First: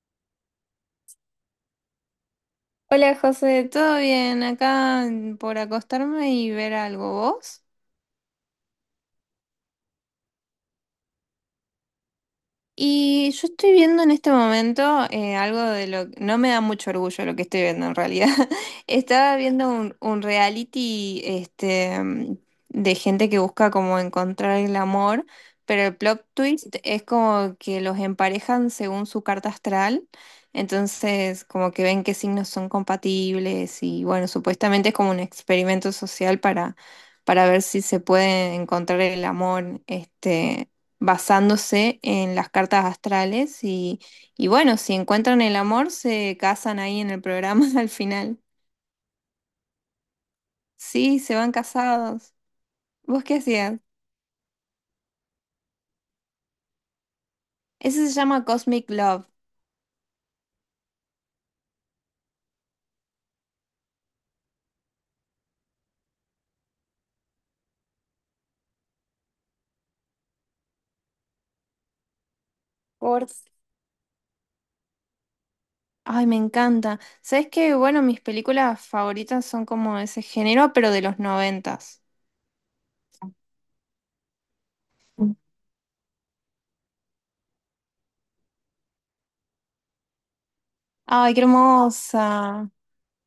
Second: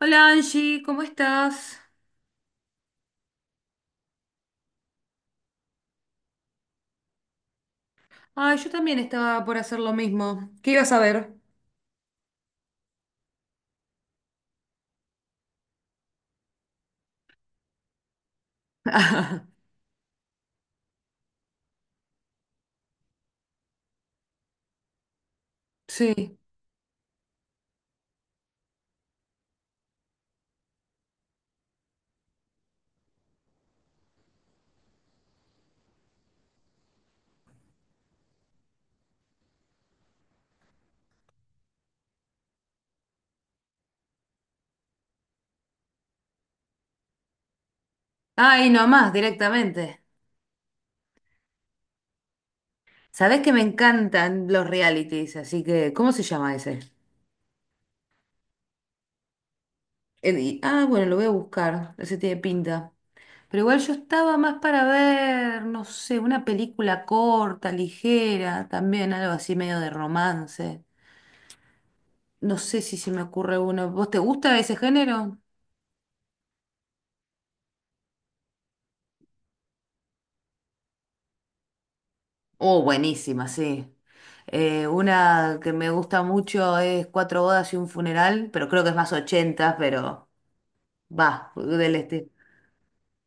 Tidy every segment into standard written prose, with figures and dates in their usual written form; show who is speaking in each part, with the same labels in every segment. Speaker 1: Hola Angie, ¿cómo estás?
Speaker 2: Hola José, ¿todo bien? Acá por acostarme y ver algo, ¿vos?
Speaker 1: Ay, yo también estaba por hacer lo mismo. ¿Qué ibas a ver?
Speaker 2: Y yo estoy viendo en este momento algo de lo no me da mucho orgullo lo que estoy viendo en realidad. Estaba viendo un reality este. De gente que busca como encontrar el amor, pero el plot
Speaker 1: Sí.
Speaker 2: twist es como que los emparejan según su carta astral. Entonces, como que ven qué signos son compatibles y bueno, supuestamente es como un experimento social para ver si se puede encontrar el amor. Este, basándose en las cartas astrales, y bueno, si encuentran el amor, se casan ahí en el programa al final.
Speaker 1: Ay, nomás, directamente.
Speaker 2: Sí, se van casados. ¿Vos qué
Speaker 1: Sabés que me
Speaker 2: hacías?
Speaker 1: encantan los realities, así que, ¿cómo se llama ese?
Speaker 2: Ese se llama Cosmic Love.
Speaker 1: Bueno, lo voy a buscar, ese tiene pinta. Pero igual yo estaba más para ver, no sé, una película corta, ligera, también algo así medio de romance. No sé si se me
Speaker 2: Por...
Speaker 1: ocurre uno. ¿Vos te gusta ese género?
Speaker 2: Ay, me encanta. ¿Sabes qué? Bueno, mis películas favoritas son como de ese género, pero de los noventas.
Speaker 1: Oh, buenísima, sí. Una que me gusta mucho es Cuatro bodas y un funeral, pero creo que es más 80, pero
Speaker 2: Ay, qué
Speaker 1: va, del este.
Speaker 2: hermosa.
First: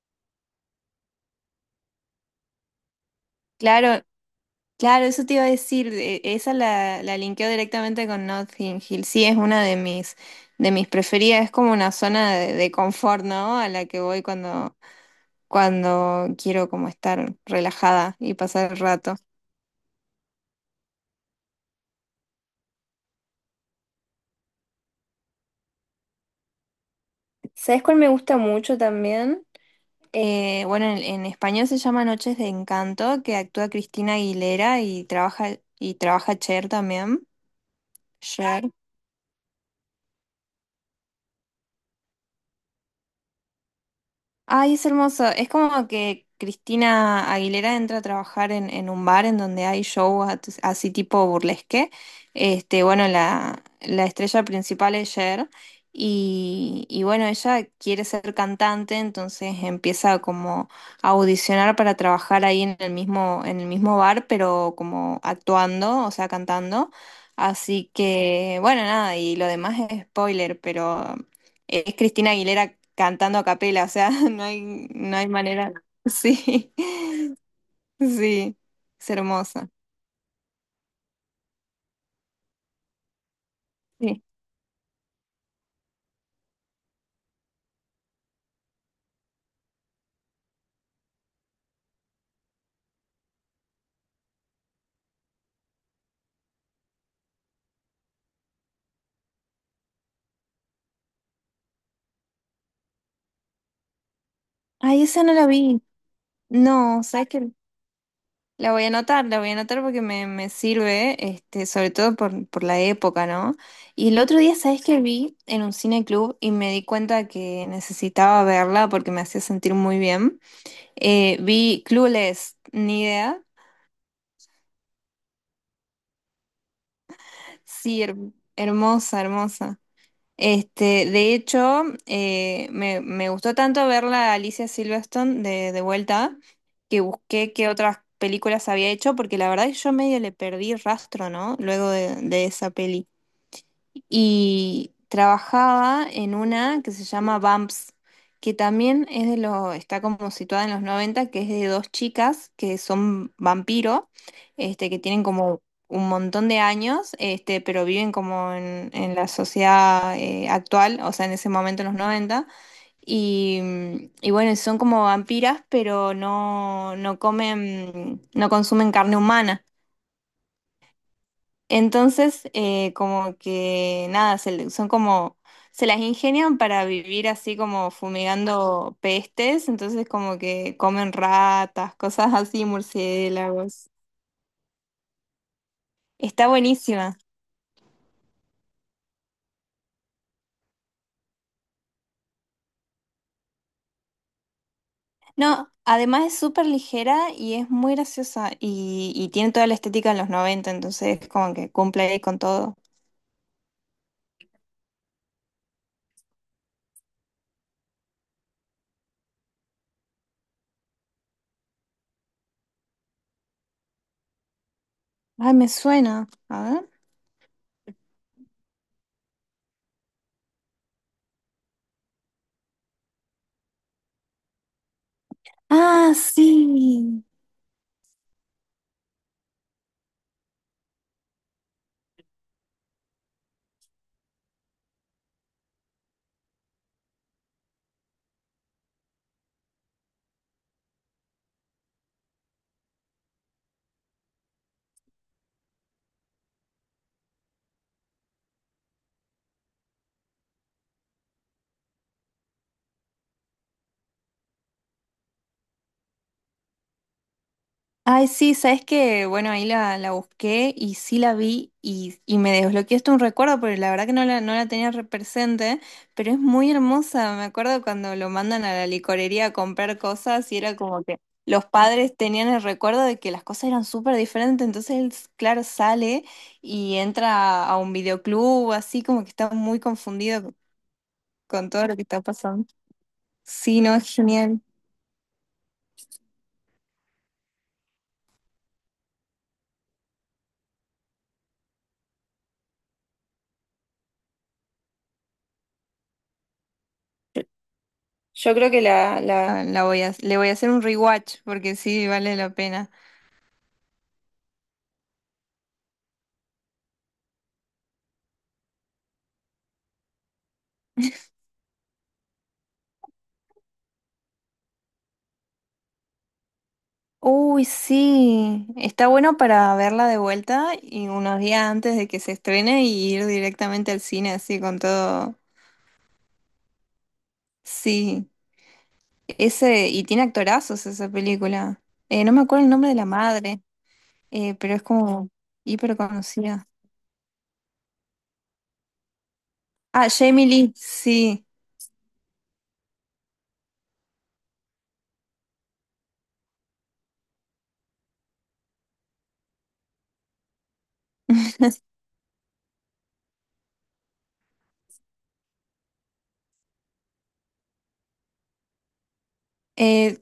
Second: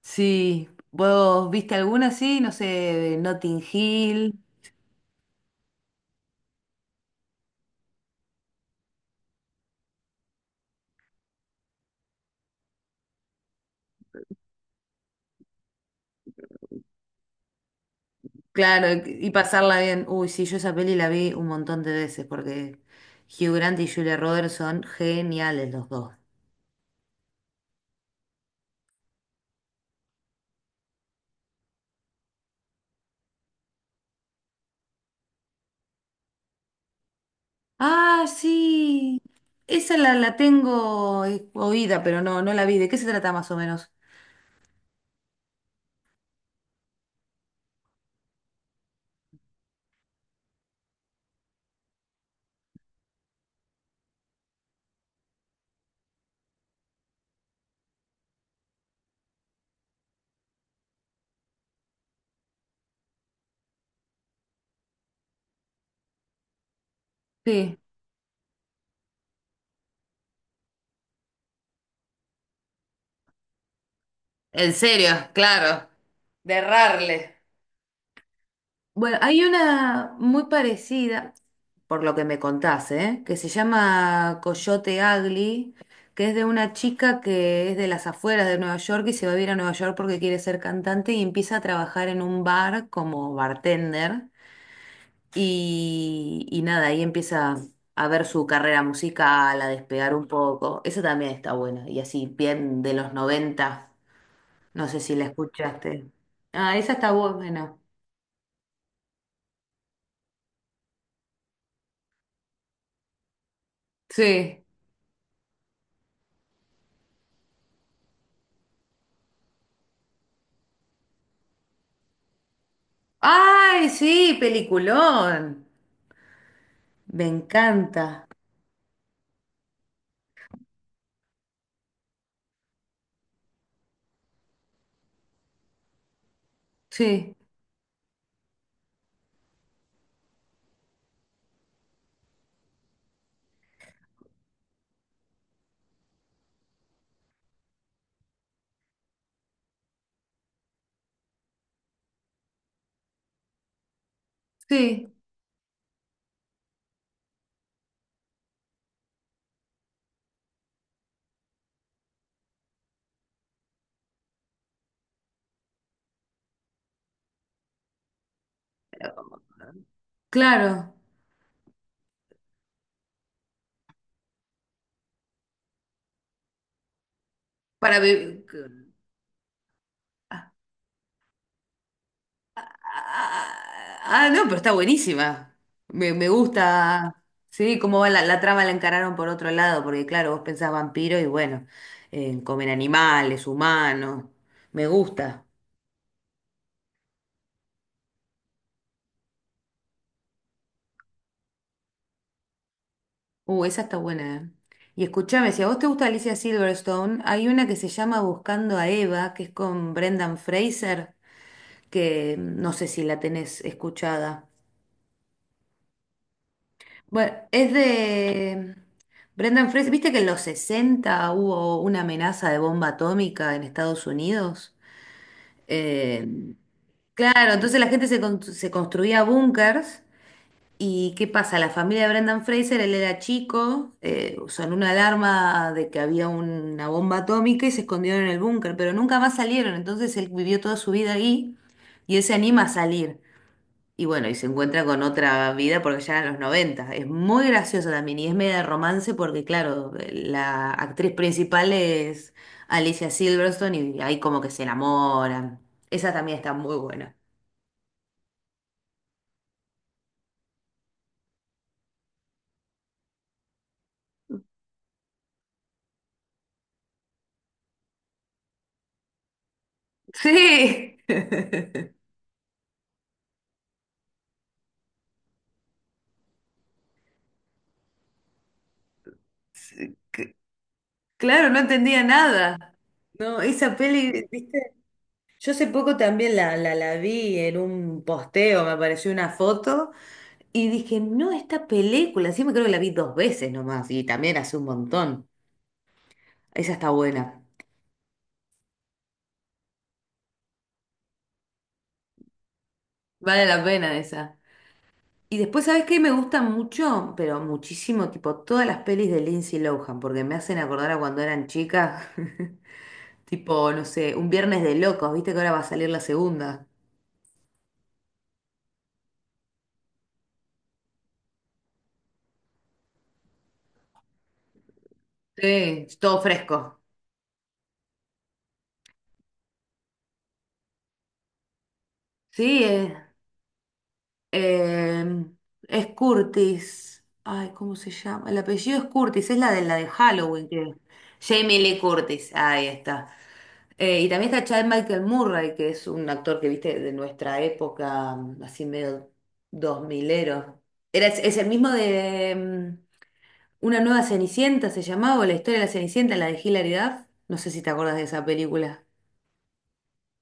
Speaker 1: Sí, ¿vos viste alguna así? No sé, Notting
Speaker 2: Claro.
Speaker 1: Hill.
Speaker 2: Claro, eso te iba a decir, esa la linkeo directamente con Notting Hill. Sí, es una de de mis preferidas, es como una zona de confort, ¿no? A la que voy cuando quiero como estar relajada y pasar el
Speaker 1: Claro,
Speaker 2: rato.
Speaker 1: y pasarla bien. Uy, sí, yo esa peli la vi un montón de veces porque Hugh Grant y Julia Roberts son geniales los dos.
Speaker 2: ¿Sabes cuál me gusta mucho también? Bueno, en español se llama Noches de Encanto, que actúa Cristina Aguilera y y trabaja Cher también.
Speaker 1: Ah,
Speaker 2: Cher.
Speaker 1: sí. Esa la tengo oída, pero no, no la vi. ¿De qué se trata más o menos?
Speaker 2: Ay, es hermoso. Es como que Cristina Aguilera entra a trabajar en un bar en donde hay shows así tipo burlesque. Este, bueno, la estrella principal es Cher y bueno, ella quiere ser cantante, entonces empieza como a audicionar para trabajar ahí en el en el mismo bar, pero como actuando, o sea, cantando.
Speaker 1: Sí.
Speaker 2: Así que, bueno, nada, y lo demás es spoiler, pero es Cristina Aguilera cantando a capela, o sea,
Speaker 1: En serio,
Speaker 2: no hay manera.
Speaker 1: claro. De
Speaker 2: Sí,
Speaker 1: errarle.
Speaker 2: sí, es
Speaker 1: Bueno, hay
Speaker 2: hermosa.
Speaker 1: una muy parecida, por lo que me contaste, ¿eh? Que se
Speaker 2: Sí.
Speaker 1: llama Coyote Ugly, que es de una chica que es de las afueras de Nueva York y se va a vivir a Nueva York porque quiere ser cantante y empieza a trabajar en un bar como bartender. Y nada, ahí empieza a ver su carrera musical, a despegar un poco. Eso también está bueno. Y así, bien de los 90. No sé
Speaker 2: Ay,
Speaker 1: si
Speaker 2: esa
Speaker 1: la
Speaker 2: no la vi.
Speaker 1: escuchaste. Ah, esa
Speaker 2: No,
Speaker 1: está
Speaker 2: ¿sabes qué?
Speaker 1: buena.
Speaker 2: La voy a anotar, la voy a anotar porque me sirve, este, sobre todo por la época, ¿no? Y el otro día,
Speaker 1: Sí.
Speaker 2: ¿sabes qué vi en un cine club y me di cuenta que necesitaba verla porque me hacía sentir muy bien? Vi Clueless, ni idea.
Speaker 1: Ay, sí, peliculón. Me
Speaker 2: Sí,
Speaker 1: encanta.
Speaker 2: hermosa, hermosa. Este, de hecho, me gustó tanto ver la Alicia Silverstone de vuelta que
Speaker 1: Sí,
Speaker 2: busqué qué otras películas había hecho, porque la verdad es que yo medio le perdí rastro, ¿no? Luego de esa peli y trabajaba en una que se llama Bumps, que también es está como situada en los noventa, que es de dos chicas que son vampiro, este, que
Speaker 1: sí,
Speaker 2: tienen como un montón de años, este, pero viven como en la sociedad actual, o sea, en ese momento en los noventa. Y, y bueno, son como vampiras, pero no comen, no consumen carne humana.
Speaker 1: claro.
Speaker 2: Entonces, como que nada, son como, se las ingenian para vivir así como
Speaker 1: Para be-
Speaker 2: fumigando pestes, entonces como
Speaker 1: Ah,
Speaker 2: que comen ratas, cosas así, murciélagos.
Speaker 1: ah, ah, no, pero está buenísima. Me
Speaker 2: Está
Speaker 1: gusta.
Speaker 2: buenísima.
Speaker 1: Sí, cómo va la trama la encararon por otro lado, porque claro, vos pensás vampiro y bueno, comen animales, humanos. Me gusta.
Speaker 2: No, además es súper ligera y es muy graciosa y tiene toda la estética de los 90, entonces como que cumple ahí con todo.
Speaker 1: Esa está buena. Y escúchame, si a vos te gusta Alicia Silverstone, hay una que se llama Buscando a Eva, que es con Brendan Fraser, que no sé si la tenés escuchada.
Speaker 2: Ay, me suena. A ver.
Speaker 1: Bueno, es de Brendan Fraser. ¿Viste que en los 60 hubo una amenaza de bomba atómica en Estados Unidos?
Speaker 2: Ah,
Speaker 1: Eh,
Speaker 2: sí.
Speaker 1: claro, entonces la gente se construía búnkers. ¿Y qué pasa? La familia de Brendan Fraser, él era chico, sonó una alarma de que había una bomba atómica y se escondieron en el búnker, pero nunca más salieron, entonces él vivió toda su vida ahí y él se anima a salir. Y bueno, y se encuentra con otra vida porque ya eran los noventa. Es muy graciosa también y es media de romance porque, claro, la actriz principal es Alicia Silverstone y ahí como que se enamoran. Esa también está muy buena.
Speaker 2: Ay, sí, sabes que, bueno, ahí la busqué y sí la vi y me desbloqueaste un recuerdo, porque la verdad que no no la tenía re presente, pero es muy hermosa. Me acuerdo cuando lo mandan a la licorería a comprar cosas y era
Speaker 1: Sí.
Speaker 2: como que los padres tenían el recuerdo de que las cosas eran súper diferentes, entonces él, claro, sale y entra a un videoclub, así como que está muy confundido
Speaker 1: Claro, no
Speaker 2: con todo lo que
Speaker 1: entendía
Speaker 2: está pasando.
Speaker 1: nada. No, esa
Speaker 2: Sí, no, es
Speaker 1: peli,
Speaker 2: genial.
Speaker 1: ¿viste? Yo hace poco también la vi en un posteo, me apareció una foto y dije, no, esta película, sí me creo que la vi dos veces nomás y también hace un montón. Esa está buena.
Speaker 2: Yo creo que la voy a, le voy a hacer un rewatch porque sí, vale la pena.
Speaker 1: Vale la pena esa. Y después, ¿sabes qué? Me gusta mucho, pero muchísimo, tipo todas las pelis de Lindsay Lohan, porque me hacen acordar a cuando eran chicas, tipo, no sé, un Viernes de Locos, ¿viste que ahora va a salir la segunda?
Speaker 2: Uy, sí, está bueno para verla de vuelta y unos días antes de que se estrene y ir directamente al cine así con todo.
Speaker 1: Sí, todo fresco.
Speaker 2: Sí, ese, y tiene actorazos esa película. No me acuerdo
Speaker 1: Sí,
Speaker 2: el nombre
Speaker 1: es.
Speaker 2: de la madre, pero es
Speaker 1: Eh,
Speaker 2: como
Speaker 1: es
Speaker 2: hiper conocida.
Speaker 1: Curtis. Ay, ¿cómo se llama? El apellido es Curtis, es la de
Speaker 2: Ah, Jamie
Speaker 1: Halloween,
Speaker 2: Lee,
Speaker 1: que
Speaker 2: sí.
Speaker 1: Jamie Lee Curtis, ahí está. Y también está Chad Michael Murray, que es un actor que viste de nuestra época, así medio dos milero. Es el mismo de Una nueva Cenicienta, se llamaba, o la historia de la Cenicienta, la de Hilary Duff. No sé si te acuerdas de esa película.
Speaker 2: Eh,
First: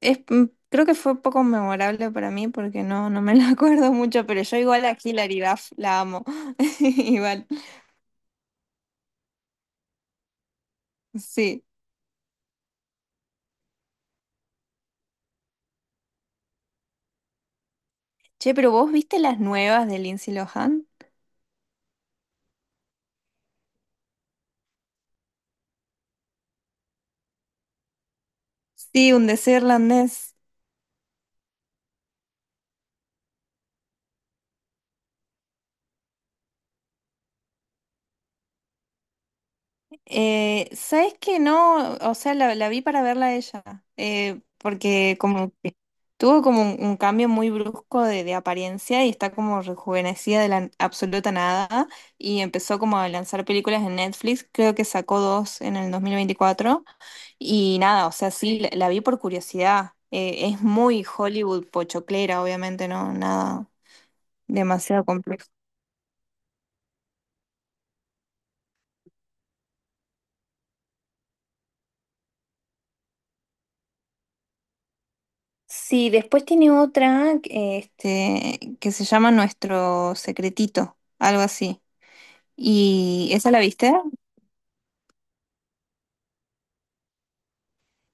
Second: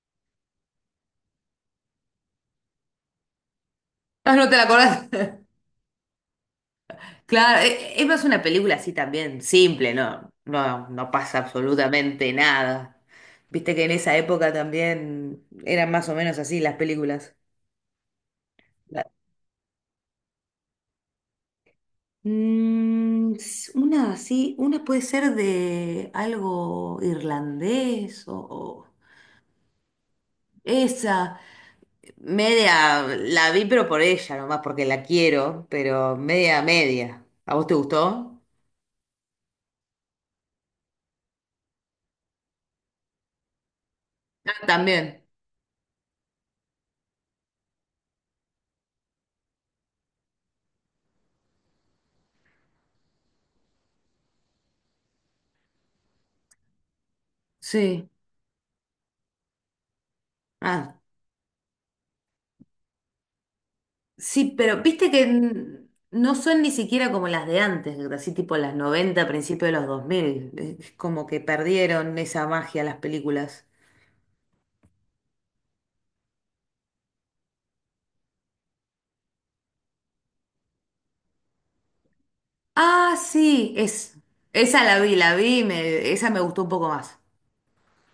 Speaker 2: es, mm, creo que fue poco memorable para mí porque no, no me la acuerdo mucho,
Speaker 1: Ah,
Speaker 2: pero
Speaker 1: no te
Speaker 2: yo
Speaker 1: la
Speaker 2: igual a
Speaker 1: acordás.
Speaker 2: Hilary Duff la amo. Igual,
Speaker 1: Claro, es más una película así también, simple, ¿no? No, no pasa
Speaker 2: sí.
Speaker 1: absolutamente nada. Viste que en esa época también eran más o menos así las películas.
Speaker 2: Che, pero ¿vos
Speaker 1: La-
Speaker 2: viste las nuevas de Lindsay Lohan?
Speaker 1: Una así, una puede ser de algo irlandés o
Speaker 2: Sí, un deseo irlandés.
Speaker 1: esa. Media, la vi pero por ella nomás, porque la quiero, pero media, media. ¿A vos te gustó?
Speaker 2: ¿Sabes que no? O sea, la vi para verla a ella,
Speaker 1: Ah,
Speaker 2: porque
Speaker 1: también.
Speaker 2: como que tuvo como un cambio muy brusco de apariencia y está como rejuvenecida de la absoluta nada y empezó como a lanzar películas en Netflix, creo que sacó dos en el 2024 y nada,
Speaker 1: Sí.
Speaker 2: o sea, sí, la vi por curiosidad. Es
Speaker 1: Ah,
Speaker 2: muy Hollywood pochoclera, obviamente, no, nada
Speaker 1: sí, pero
Speaker 2: demasiado
Speaker 1: viste que
Speaker 2: complejo.
Speaker 1: no son ni siquiera como las de antes, así tipo las 90, principios de los 2000. Es como que perdieron esa magia las películas.
Speaker 2: Sí, después tiene otra que, este, que se llama Nuestro Secretito, algo así.
Speaker 1: Ah,
Speaker 2: ¿Y esa la
Speaker 1: sí,
Speaker 2: viste?
Speaker 1: es, esa la vi, me, esa me gustó un poco más.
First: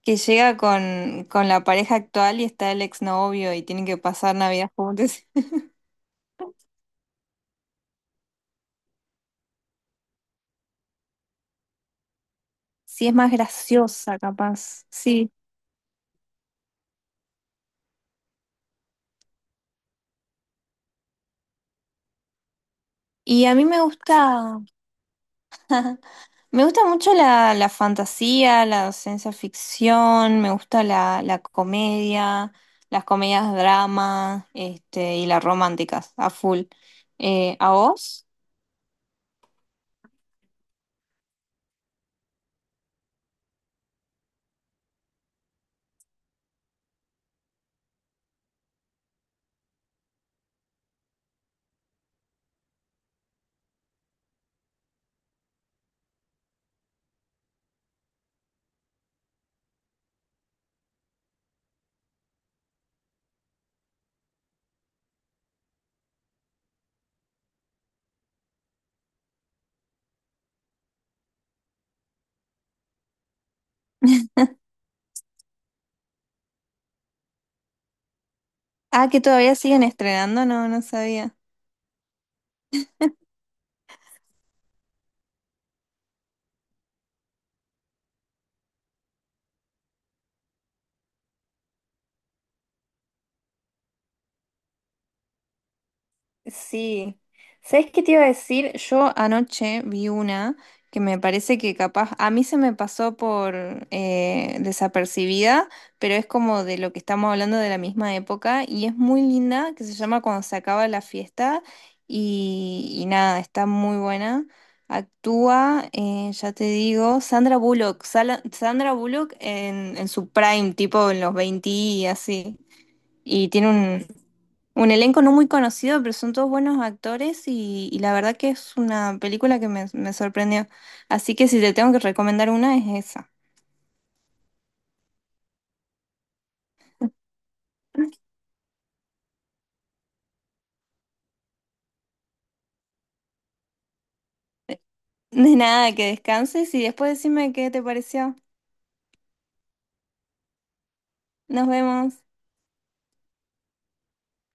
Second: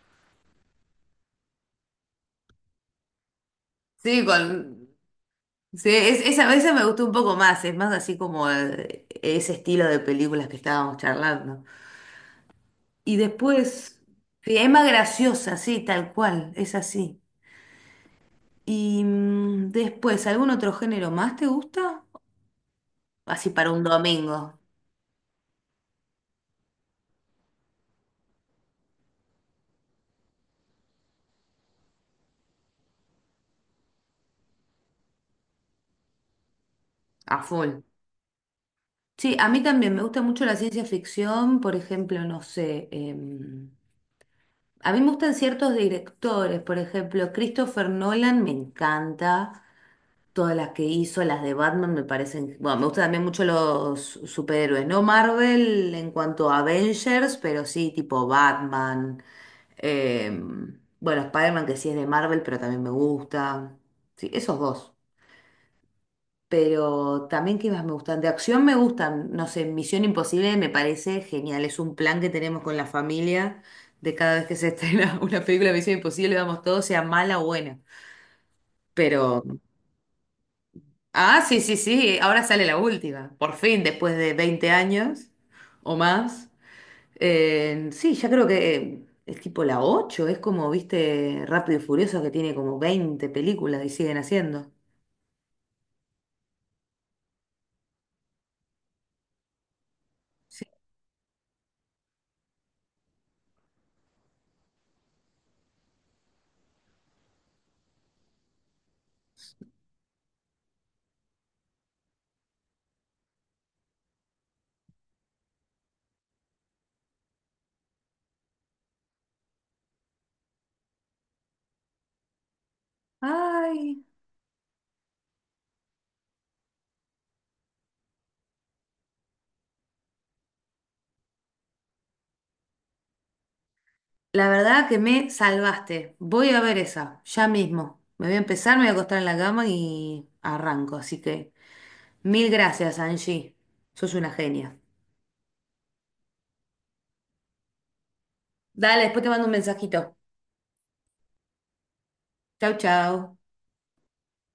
Speaker 2: Que llega con la pareja actual y está el exnovio y tienen que
Speaker 1: Sí,
Speaker 2: pasar Navidad
Speaker 1: con,
Speaker 2: juntos.
Speaker 1: sí, esa, esa me gustó un poco más, es más así como ese estilo de películas que estábamos charlando.
Speaker 2: Sí, es
Speaker 1: Y
Speaker 2: más
Speaker 1: después,
Speaker 2: graciosa,
Speaker 1: sí, es
Speaker 2: capaz.
Speaker 1: más
Speaker 2: Sí.
Speaker 1: graciosa, sí, tal cual, es así. Y después, ¿algún otro género más te gusta?
Speaker 2: Y
Speaker 1: Así
Speaker 2: a mí
Speaker 1: para un domingo,
Speaker 2: me gusta mucho la fantasía, la ciencia ficción, me gusta la comedia, las comedias drama, este, y las románticas, a full.
Speaker 1: a
Speaker 2: ¿A
Speaker 1: full.
Speaker 2: vos?
Speaker 1: Sí, a mí también me gusta mucho la ciencia ficción, por ejemplo, no sé, a mí me gustan ciertos directores, por ejemplo, Christopher Nolan me encanta, todas las que hizo, las de Batman me parecen, bueno, me gustan también mucho los superhéroes, no Marvel en cuanto a Avengers, pero sí tipo Batman, bueno, Spider-Man que sí es de Marvel, pero también me gusta, sí, esos dos. Pero también, ¿qué más me gustan? De acción me gustan, no sé, Misión Imposible me parece genial, es un plan que tenemos con la familia de cada vez que se estrena una película de Misión Imposible, vamos todos, sea mala o buena.
Speaker 2: Ah, que
Speaker 1: Pero,
Speaker 2: todavía siguen estrenando, no, no sabía.
Speaker 1: ah, sí, sí, sí, ahora sale la última, por fin, después de 20 años o más. Sí, ya creo que es tipo la 8 es como, viste, Rápido y Furioso que tiene como 20 películas y siguen haciendo.
Speaker 2: Sí. ¿Sabes qué te iba a decir? Yo anoche vi una
Speaker 1: Sí.
Speaker 2: que me parece que capaz, a mí se me pasó por desapercibida, pero es como de lo que estamos hablando de la misma época y es muy linda, que se llama Cuando se acaba la fiesta y nada, está muy buena. Actúa, ya te digo, Sandra Bullock en su prime, tipo en los 20 y así. Y tiene
Speaker 1: Ay.
Speaker 2: un elenco no muy conocido, pero son todos buenos actores y la verdad que es una película que me sorprendió. Así que si te tengo que recomendar una es esa.
Speaker 1: La verdad que me salvaste. Voy a ver esa, ya mismo. Me voy a empezar, me voy a acostar en la cama y arranco. Así que mil gracias, Angie. Sos una genia.
Speaker 2: De nada, que descanses y después decime qué te pareció.
Speaker 1: Dale, después te mando un mensajito.
Speaker 2: Nos vemos.
Speaker 1: Chau, chau.